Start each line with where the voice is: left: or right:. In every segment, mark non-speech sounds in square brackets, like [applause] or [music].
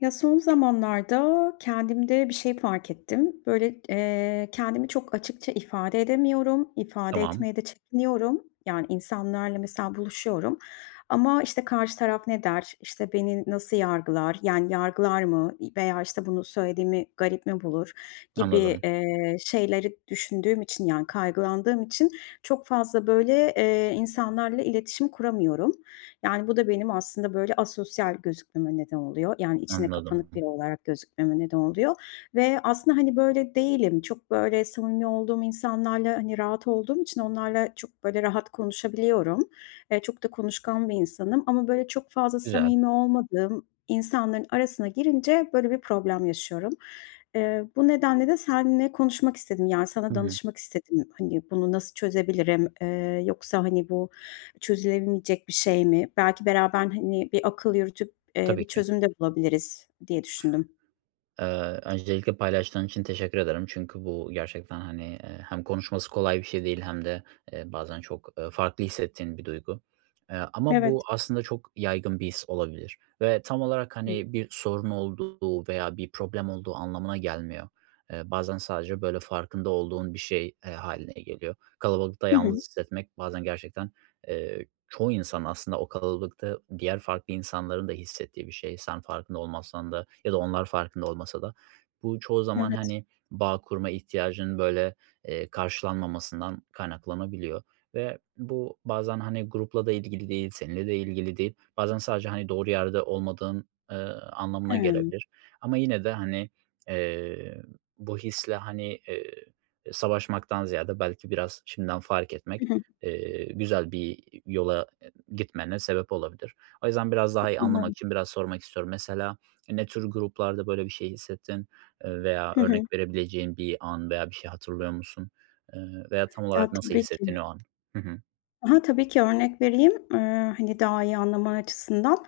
left: Ya, son zamanlarda kendimde bir şey fark ettim. Böyle, eee, kendimi çok açıkça ifade edemiyorum, ifade
right: Tamam.
left: etmeye de çekiniyorum. Yani, insanlarla mesela buluşuyorum ama, işte, karşı taraf ne der, işte, beni nasıl yargılar, yani, yargılar mı i veya, işte, bunu söylediğimi garip mi bulur? Gibi,
right: Anladım.
left: eee, şeyleri düşündüğüm için, yani, kaygılandığım için çok fazla, böyle, eee, insanlarla iletişim kuramıyorum. Yani, bu da benim aslında, böyle, asosyal gözükmeme neden oluyor. Yani, içine
right: Anladım.
left: kapanık biri olarak gözükmeme neden oluyor ve aslında, hani, böyle değilim. Çok, böyle, samimi olduğum insanlarla, hani, rahat olduğum için onlarla çok, böyle, rahat konuşabiliyorum. Eee, çok da konuşkan bir insanım ama, böyle, çok fazla
right: Güzel.
left: samimi olmadığım insanların arasına girince böyle bir problem yaşıyorum. Eee, bu nedenle de seninle konuşmak istedim, yani,
right: Hı
left: sana
right: hı.
left: danışmak istedim. Hani, bunu nasıl çözebilirim, eee, yoksa, hani, bu çözülemeyecek bir şey mi? Belki beraber, hani, bir akıl yürütüp, eee,
right: Tabii
left: bir
right: ki.
left: çözüm de bulabiliriz, diye düşündüm.
right: Iıı, öncelikle paylaştığın için teşekkür ederim. Çünkü bu gerçekten, hani, eee, hem konuşması kolay bir şey değil hem de, eee, bazen çok, ııı, farklı hissettiğin bir duygu. Eee, ama
left: Evet.
right: bu aslında çok yaygın bir his olabilir ve tam olarak,
left: Hı.
right: hani, bir sorun olduğu veya bir problem olduğu anlamına gelmiyor. Eee, bazen sadece, böyle, farkında olduğun bir şey, e, hâline geliyor. Kalabalıkta
left: Hı hı.
right: yalnız hissetmek, bazen gerçekten, eee, çoğu insan aslında o kalabalıkta diğer farklı insanların da hissettiği bir şey, sen farkında olmasan da ya da onlar farkında olmasa da. Bu çoğu zaman,
left: Evet.
right: hani, bağ kurma ihtiyacının, böyle, eee, karşılanmamasından kaynaklanabiliyor ve bu bazen, hani, grupla da ilgili değil, seninle de ilgili değil. Bazen sadece, hani, doğru yerde olmadığın, ııı, anlamına
left: Hıı.
right: gelebilir ama yine de, hani, eee, bu hisle, hani, eee, e, savaşmaktan ziyade, belki biraz şimdiden fark
left: Hı
right: etmek,
left: hı.
right: eee, güzel bir yola e gitmene sebep olabilir. O yüzden, biraz
left: E,
right: daha iyi anlamak
left: [unintelligible]
right: için biraz sormak istiyorum. Mesela ne tür gruplarda böyle bir şey hissettin, eee, veya
left: Hı hı.
right: örnek verebileceğin bir an veya bir şey hatırlıyor musun, ııı, veya tam
left: Ya,
right: olarak nasıl
left: tabii
right: hissettin
left: ki.
right: o an? Hı hı.
left: I hı. Tabii ki örnek vereyim, ııı, hani, daha iyi anlaman açısından.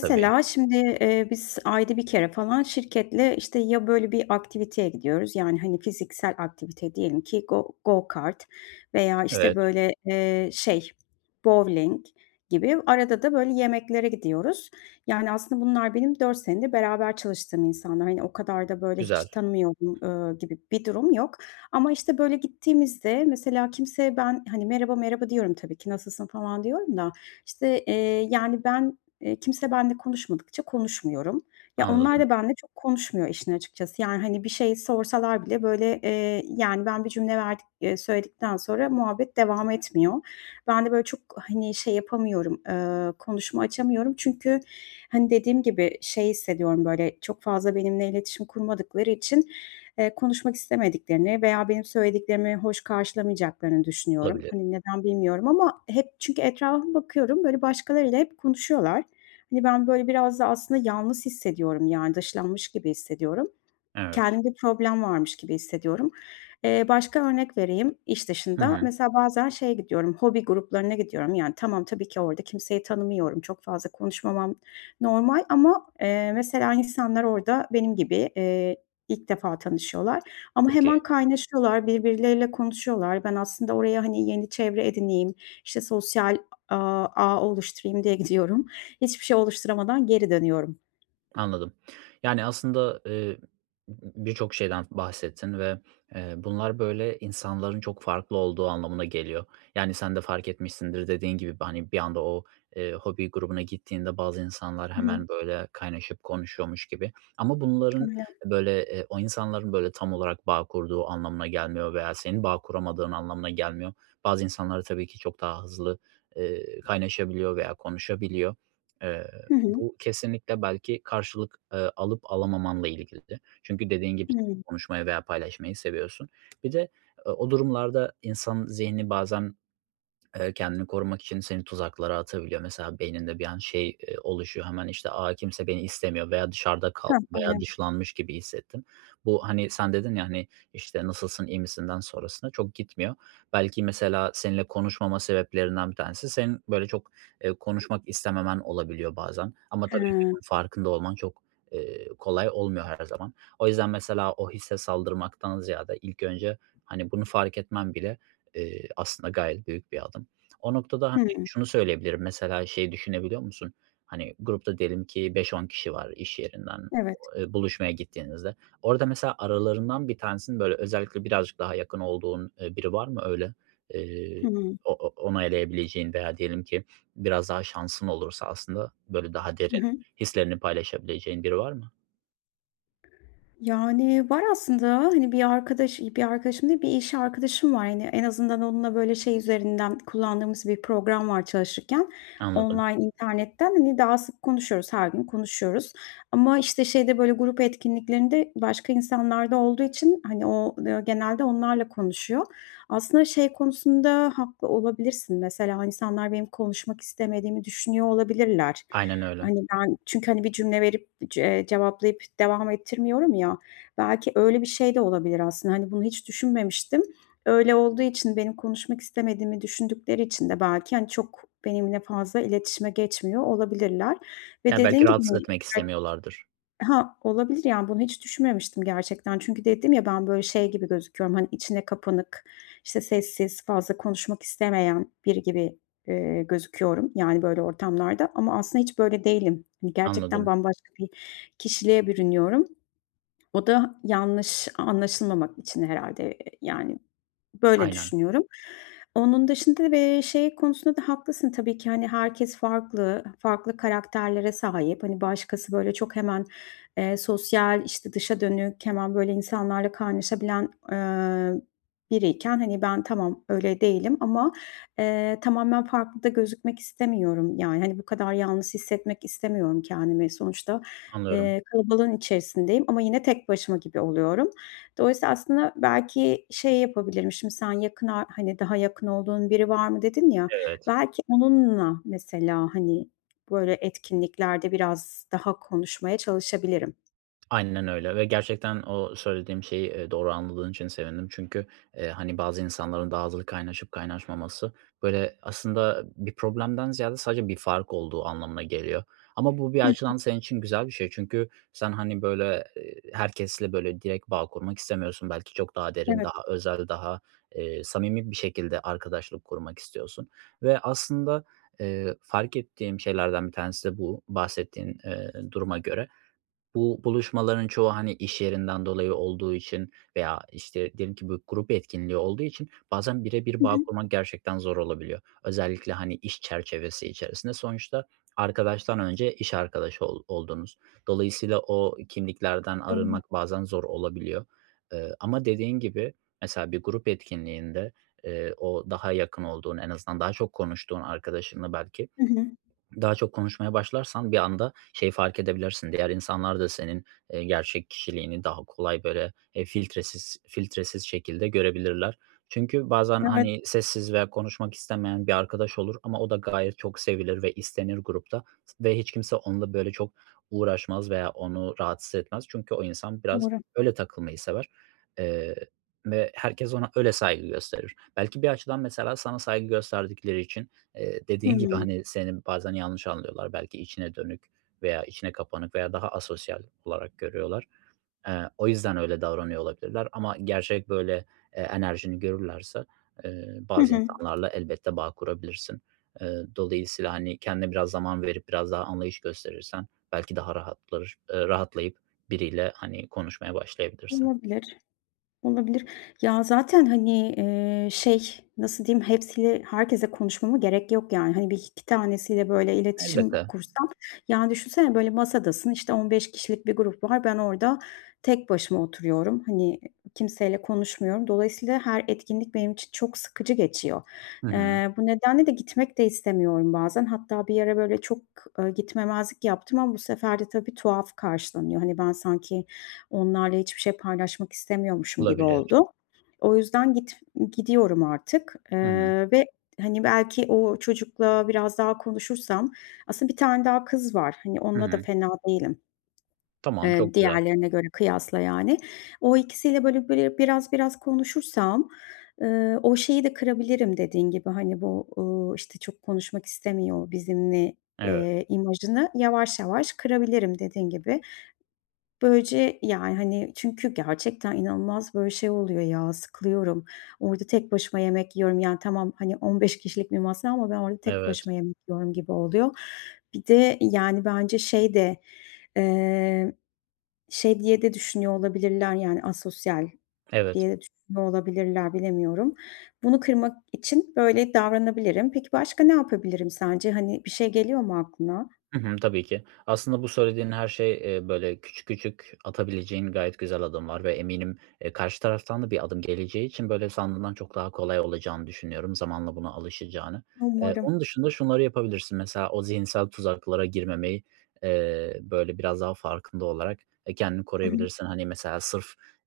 right: Tabii.
left: şimdi, eee, biz ayda 1 kere falan şirketle, işte, ya, böyle, bir aktiviteye gidiyoruz. Yani, hani, fiziksel aktivite diyelim ki go go kart veya, işte,
right: Evet.
left: böyle, eee, şey bovling gibi. Arada da, böyle, yemeklere gidiyoruz. Yani, aslında bunlar benim 4 senedir beraber çalıştığım insanlar. Hani, o kadar da, böyle, hiç
right: Güzel.
left: tanımıyorum, ööö, gibi bir durum yok ama, işte, böyle, gittiğimizde mesela kimseye ben, hani, "Merhaba, merhaba." diyorum tabii ki, "Nasılsın?" falan diyorum da, işte, eee, yani, ben, iii, kimse benimle konuşmadıkça konuşmuyorum. Ya, onlar
right: Anladım.
left: da benimle çok konuşmuyor işin açıkçası, yani, hani bir şey sorsalar bile, böyle, eee, yani, ben bir cümle verdik eee, söyledikten sonra muhabbet devam etmiyor. Ben de, böyle, çok, hani, şey yapamıyorum, ııı, konuşma açamıyorum. Çünkü, hani, dediğim gibi şey hissediyorum, böyle, çok fazla benimle iletişim kurmadıkları için, eee, konuşmak istemediklerini veya benim söylediklerimi hoş karşılamayacaklarını düşünüyorum.
right: Olabilir.
left: Hani, neden, bilmiyorum ama hep çünkü etrafıma bakıyorum, böyle, başkalarıyla hep konuşuyorlar. Hani, ben, böyle, biraz da aslında yalnız hissediyorum, yani, dışlanmış gibi hissediyorum.
right: Evet.
left: Kendimde problem varmış gibi hissediyorum. Eee, başka örnek vereyim iş
right: Hı
left: dışında.
right: hı.
left: Mesela bazen şeye gidiyorum, hobi gruplarına gidiyorum. Yani tamam, tabii ki orada kimseyi tanımıyorum, çok fazla konuşmamam normal ama, eee, mesela insanlar orada benim gibi, eee, ilk defa tanışıyorlar ama hemen
right: Peki.
left: kaynaşıyorlar, birbirleriyle konuşuyorlar. Ben aslında oraya, hani, yeni çevre edineyim, işte, sosyal, a aaa, ağ oluşturayım, diye gidiyorum. Hiçbir şey oluşturamadan geri dönüyorum.
right: Anladım, yani, aslında, eee, m m birçok şeyden bahsettin ve, eee, bunlar böyle insanların çok farklı olduğu anlamına geliyor, yani, sen de fark etmişsindir dediğin gibi b hani bir anda o, eee, hobi grubuna gittiğinde bazı insanlar
left: Hı hı.
right: hemen böyle kaynaşıp konuşuyormuş gibi ama bunların
left: [unintelligible]
right: böyle, eee, o insanların böyle tam olarak bağ kurduğu anlamına gelmiyor veya senin bağ kuramadığın anlamına gelmiyor. Bazı insanlar tabii ki çok daha hızlı, eee, kaynaşabiliyor veya konuşabiliyor. Eee,
left: Hı hı.
right: bu kesinlikle belki karşılık, eee, alıp alamamanla ilgili de. Çünkü dediğin gibi
left: Hımm.
right: konuşmayı veya paylaşmayı seviyorsun. Bir de o o durumlarda insan zihni bazen, eee, kendini korumak için seni tuzaklara atabiliyor. Mesela beyninde bir an şey, eee, oluşuyor, hemen işte, a, kimse beni istemiyor veya dışarıda kal
left: Heh
right: veya
left: aynen.
right: dışlanmış gibi hissettim. Bu, hani, sen dedin ya, hani, işte, "Nasılsın, iyi misinden sonrasına, çok gitmiyor." Belki mesela seninle konuşmama sebeplerinden bir tanesi senin böyle çok, eee, konuşmak istememen olabiliyor bazen ama tabii ki
left: Hıı.
right: farkında olman çok, eee, kolay olmuyor her zaman. O yüzden mesela o hisse saldırmaktan ziyade ilk önce, hani, bunu fark etmen bile, eee, aslında gayet büyük bir adım. O noktada hani
left: Hıı.
right: şunu söyleyebilirim, mesela şeyi düşünebiliyor musun? Hani grupta diyelim ki 5-10 kişi var iş yerinden,
left: Evet.
right: o eee, buluşmaya gittiğinizde. Orada mesela aralarından bir tanesinin böyle özellikle birazcık daha yakın olduğun, eee, biri var mı öyle? Eee,
left: Hıı.
right: o o onaylayabileceğin veya diyelim ki biraz daha şansın olursa aslında böyle daha
left: Hı
right: derin,
left: hı.
right: hislerini paylaşabileceğin biri var mı?
left: Yani, var aslında, hani, bir arkadaş bir arkadaşım değil, bir iş arkadaşım var. Hani, en azından onunla böyle şey üzerinden kullandığımız bir program var çalışırken
right: Anladım.
left: online internetten, hani, daha sık konuşuyoruz, her gün konuşuyoruz ama, işte, şeyde böyle grup etkinliklerinde başka insanlar da olduğu için, hani, o, ııı, genelde onlarla konuşuyor. Aslında şey konusunda haklı olabilirsin, mesela, o insanlar benim konuşmak istemediğimi düşünüyor olabilirler.
right: Aynen öyle.
left: Hani, ben çünkü, hani, bir cümle verip c eee, cevaplayıp devam ettirmiyorum ya, belki öyle bir şey de olabilir aslında, hani, bunu hiç düşünmemiştim. Öyle olduğu için benim konuşmak istemediğimi düşündükleri için de belki, hani, çok benimle fazla iletişime geçmiyor olabilirler ve,
right: Ya, belki
left: dediğin gibi,
right: rahatsız
left: hani,
right: etmek
left: belki
right: istemiyorlardır.
left: Ha, olabilir yani bunu hiç düşünmemiştim gerçekten çünkü dedim ya ben böyle şey gibi gözüküyorum, hani, içine kapanık, işte, sessiz, fazla konuşmak istemeyen biri gibi, ııı, gözüküyorum yani böyle ortamlarda ama aslında hiç böyle değilim. Hani, gerçekten
right: Anladım.
left: bambaşka bir kişiliğe bürünüyorum. O da yanlış anlaşılmamak için herhâlde yani böyle
right: Aynen.
left: düşünüyorum. Onun dışında da bir şey konusunda da haklısın tabii ki, hani, herkes farklı, farklı karakterlere sahip, hani, başkası böyle çok hemen, eee, sosyal, işte, dışa dönük, hemen böyle insanlarla kaynaşabilen, ııı, biriyken, hani, ben tamam öyle değilim ama, eee, tamamen farklı da gözükmek istemiyorum. Yani, hani, bu kadar yalnız hissetmek istemiyorum kendimi. Sonuçta,
right: Anlıyorum.
left: eee, kalabalığın içerisindeyim ama yine tek başıma gibi oluyorum. Dolayısıyla aslında belki şey yapabilirim, şimdi sen yakın ar hani, daha yakın olduğun biri var mı dedin ya,
right: Evet.
left: belki onunla mesela, hani, böyle etkinliklerde biraz daha konuşmaya çalışabilirim.
right: Aynen öyle ve gerçekten o söylediğim şeyi, ııı, doğru anladığın için sevindim. Çünkü, eee, hani, bazı insanların daha hızlı kaynaşıp kaynaşmaması böyle aslında bir problemden ziyade sadece bir fark olduğu anlamına geliyor ama bu bir
left: Hı hı.
right: açıdan senin için güzel bir şey çünkü sen, hani, böyle, ııı, herkesle böyle direkt bağ kurmak istemiyorsun, belki çok daha derin,
left: Evet.
right: daha özel, daha, eee, samimi bir şekilde arkadaşlık kurmak istiyorsun ve aslında, eee, fark ettiğim şeylerden bir tanesi de bu, bahsettiğin, eee, duruma göre bu buluşmaların çoğu, hani, iş yerinden dolayı olduğu için veya, işte, diyelim ki bu grup etkinliği olduğu için bazen bire bir
left: Hı
right: bağ
left: hı.
right: kurman gerçekten zor olabiliyor. Özellikle, hani, iş çerçevesi içerisinde sonuçta arkadaştan önce iş arkadaşı ol oldunuz. Dolayısıyla o kimliklerden
left: Doğru.
right: arınmak bazen zor olabiliyor. Eee, ama, dediğin gibi, mesela, bir grup etkinliğinde, eee, o daha yakın olduğun, en azından daha çok konuştuğun arkadaşınla belki
left: Hı hı.
right: [swallows] daha çok konuşmaya başlarsan bir anda şeyi fark edebilirsin, diğer insanlar da senin, ııı, gerçek kişiliğini daha kolay böyle, eee, filtresiz filtresiz şekilde görebilirler. Çünkü bazen,
left: Evet.
right: hani, sessiz veya konuşmak istemeyen bir arkadaş olur ama o da gayet çok sevilir ve istenir grupta s ve hiç kimse onunla böyle çok uğraşmaz veya onu rahatsız etmez çünkü o insan biraz
left: Umarım.
right: öyle takılmayı sever, eee, ve herkes ona öyle saygı gösterir. Belki bir açıdan mesela sana saygı gösterdikleri için, eee, dediğin gibi,
left: Hıı.
right: hani, seni bazen yanlış anlıyorlar, belki içine dönük veya içine kapanık veya daha asosyal olarak görüyorlar. Eee, o yüzden öyle davranıyor olabilirler ama gerçek böyle, eee, enerjini görürlerse, eee,
left: Hı
right: bazı
left: hı.
right: insanlarla elbette bağ kurabilirsin. Iıı, dolayısıyla, hani, kendine biraz zaman verip biraz daha anlayış gösterirsen belki daha rahatlar rahatlayıp biriyle, hani, konuşmaya başlayabilirsin.
left: Olabilir. Olabilir. Ya, zaten, hani, eee, şey nasıl diyeyim, hepsiyle herkesle konuşmama gerek yok yani. Hani, 1-2 tanesiyle böyle iletişim
right: Elbette.
left: kursam, yani düşünsene böyle masadasın, işte, 15 kişilik bir grup var, ben orada tek başıma oturuyorum, hani, kimseyle konuşmuyorum. Dolayısıyla her etkinlik benim için çok sıkıcı geçiyor.
right: Hı hı.
left: Eee, bu nedenle de gitmek de istemiyorum bazen. Hatta bir ara böyle, ııı, çok gitmemezlik yaptım ama bu sefer de tabii, tuhaf karşılanıyor. Hani, ben sanki onlarla hiçbir şey paylaşmak istemiyormuşum gibi
right: Olabilir.
left: oldu. O yüzden git gidiyorum artık,
right: Hı hı.
left: eee, ve, hani, belki o çocukla biraz daha konuşursam aslında 1 tane daha kız var, hani,
right: Hı
left: onunla da
right: hı.
left: fena değilim.
right: Tamam,
left: Eee,
right: çok güzel.
left: diğerlerine göre kıyasla yani. O ikisiyle böyle böyle, biraz biraz konuşursam, ııı, o şeyi de kırabilirim, dediğin gibi, hani, bu, ııı, işte, çok konuşmak istemiyor bizimle,
right: Evet.
left: eee, imajını yavaş yavaş kırabilirim, dediğin gibi. Böylece yani, hani, çünkü gerçekten inanılmaz böyle şey oluyor ya, sıkılıyorum, orada tek başıma yemek yiyorum, yani tamam, hani, 15 kişilik bir masa ama ben orada tek
right: Evet.
left: başıma yemek yiyorum gibi oluyor. Bir de yani bence şey de, eee, şey diye de düşünüyor olabilirler, yani asosyal
right: Evet.
left: diye de düşünüyor olabilirler bilemiyorum. Bunu kırmak için böyle davranabilirim. Peki, başka ne yapabilirim sence? Hani, bir şey geliyor mu aklına?
right: Hı hı, tabii ki. Aslında bu söylediğin her şey, ııı, böyle küçük küçük atabileceğin gayet güzel adımlar ve eminim e, karşı taraftan da bir adım geleceği için böyle sandığından çok daha kolay olacağını düşünüyorum zamanla buna alışacağını. Eee,
left: Umarım.
right: onun dışında şunları yapabilirsin: Mesela, o zihinsel tuzaklara girmemeyi, eee, böyle biraz daha farkında olarak e, kendini
left: Hı hı.
right: koruyabilirsin. Hani, mesela sırf,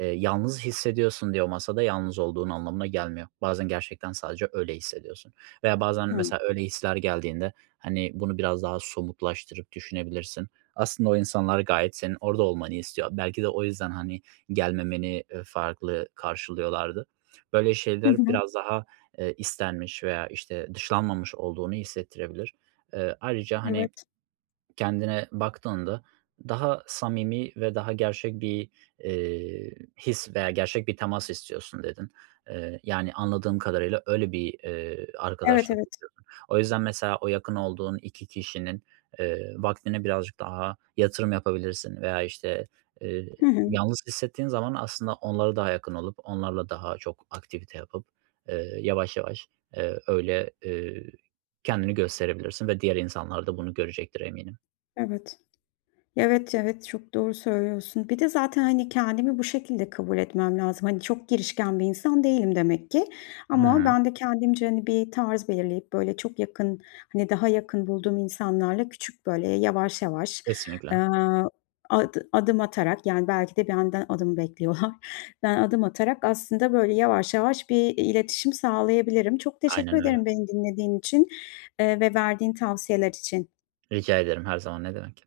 right: ııı, yalnız hissediyorsun diye o masada yalnız olduğun anlamına gelmiyor. Bazen gerçekten sadece öyle hissediyorsun veya bazen
left: Hıı.
right: mesela öyle hisler geldiğinde, hani, bunu biraz daha somutlaştırıp düşünebilirsin. Aslında o insanlar gayet senin orada olmanı istiyor. Belki de o yüzden, hani, gelmemeni, ııı, farklı karşılıyorlardı. Böyle
left: Hı
right: şeyler
left: hı.
right: biraz daha, eee, istenmiş veya, işte, dışlanmamış olduğunu hissettirebilir. Iıı, ayrıca, hani,
left: Evet.
right: kendine baktığında daha samimi ve daha gerçek bir, eee, his veya gerçek bir temas istiyorsun dedin. Eee, yani anladığım kadarıyla öyle bir, eee,
left: Evet
right: arkadaşlık.
left: evet.
right: [unintelligible] O yüzden mesela o yakın olduğun 2 kişinin, ııı, vaktine birazcık daha yatırım yapabilirsin veya, işte, ııı,
left: Hı hı.
right: yalnız hissettiğin zaman aslında onlara daha yakın olup onlarla daha çok aktivite yapıp, ııı, yavaş yavaş, eee, öyle, eee, kendini gösterebilirsin ve diğer insanlar da bunu görecektir eminim.
left: Evet. Evet, evet, çok doğru söylüyorsun. Bir de zaten, hani, kendimi bu şekilde kabul etmem lazım. Hani, çok girişken bir insan değilim demek ki ama
right: Hıı.
left: ben de kendimce, hani, bir tarz belirleyip böyle çok yakın, hani, daha yakın bulduğum insanlarla küçük böyle yavaş yavaş,
right: Kesinlikle.
left: aaa, ad adım atarak yani belki de benden adımı bekliyorlar, [giggles] ben adım atarak aslında böyle yavaş yavaş bir iletişim sağlayabilirim. Çok teşekkür
right: Aynen öyle.
left: ederim beni dinlediğin için, eee, ve verdiğin tavsiyeler için.
right: Rica ederim her zaman ne demek.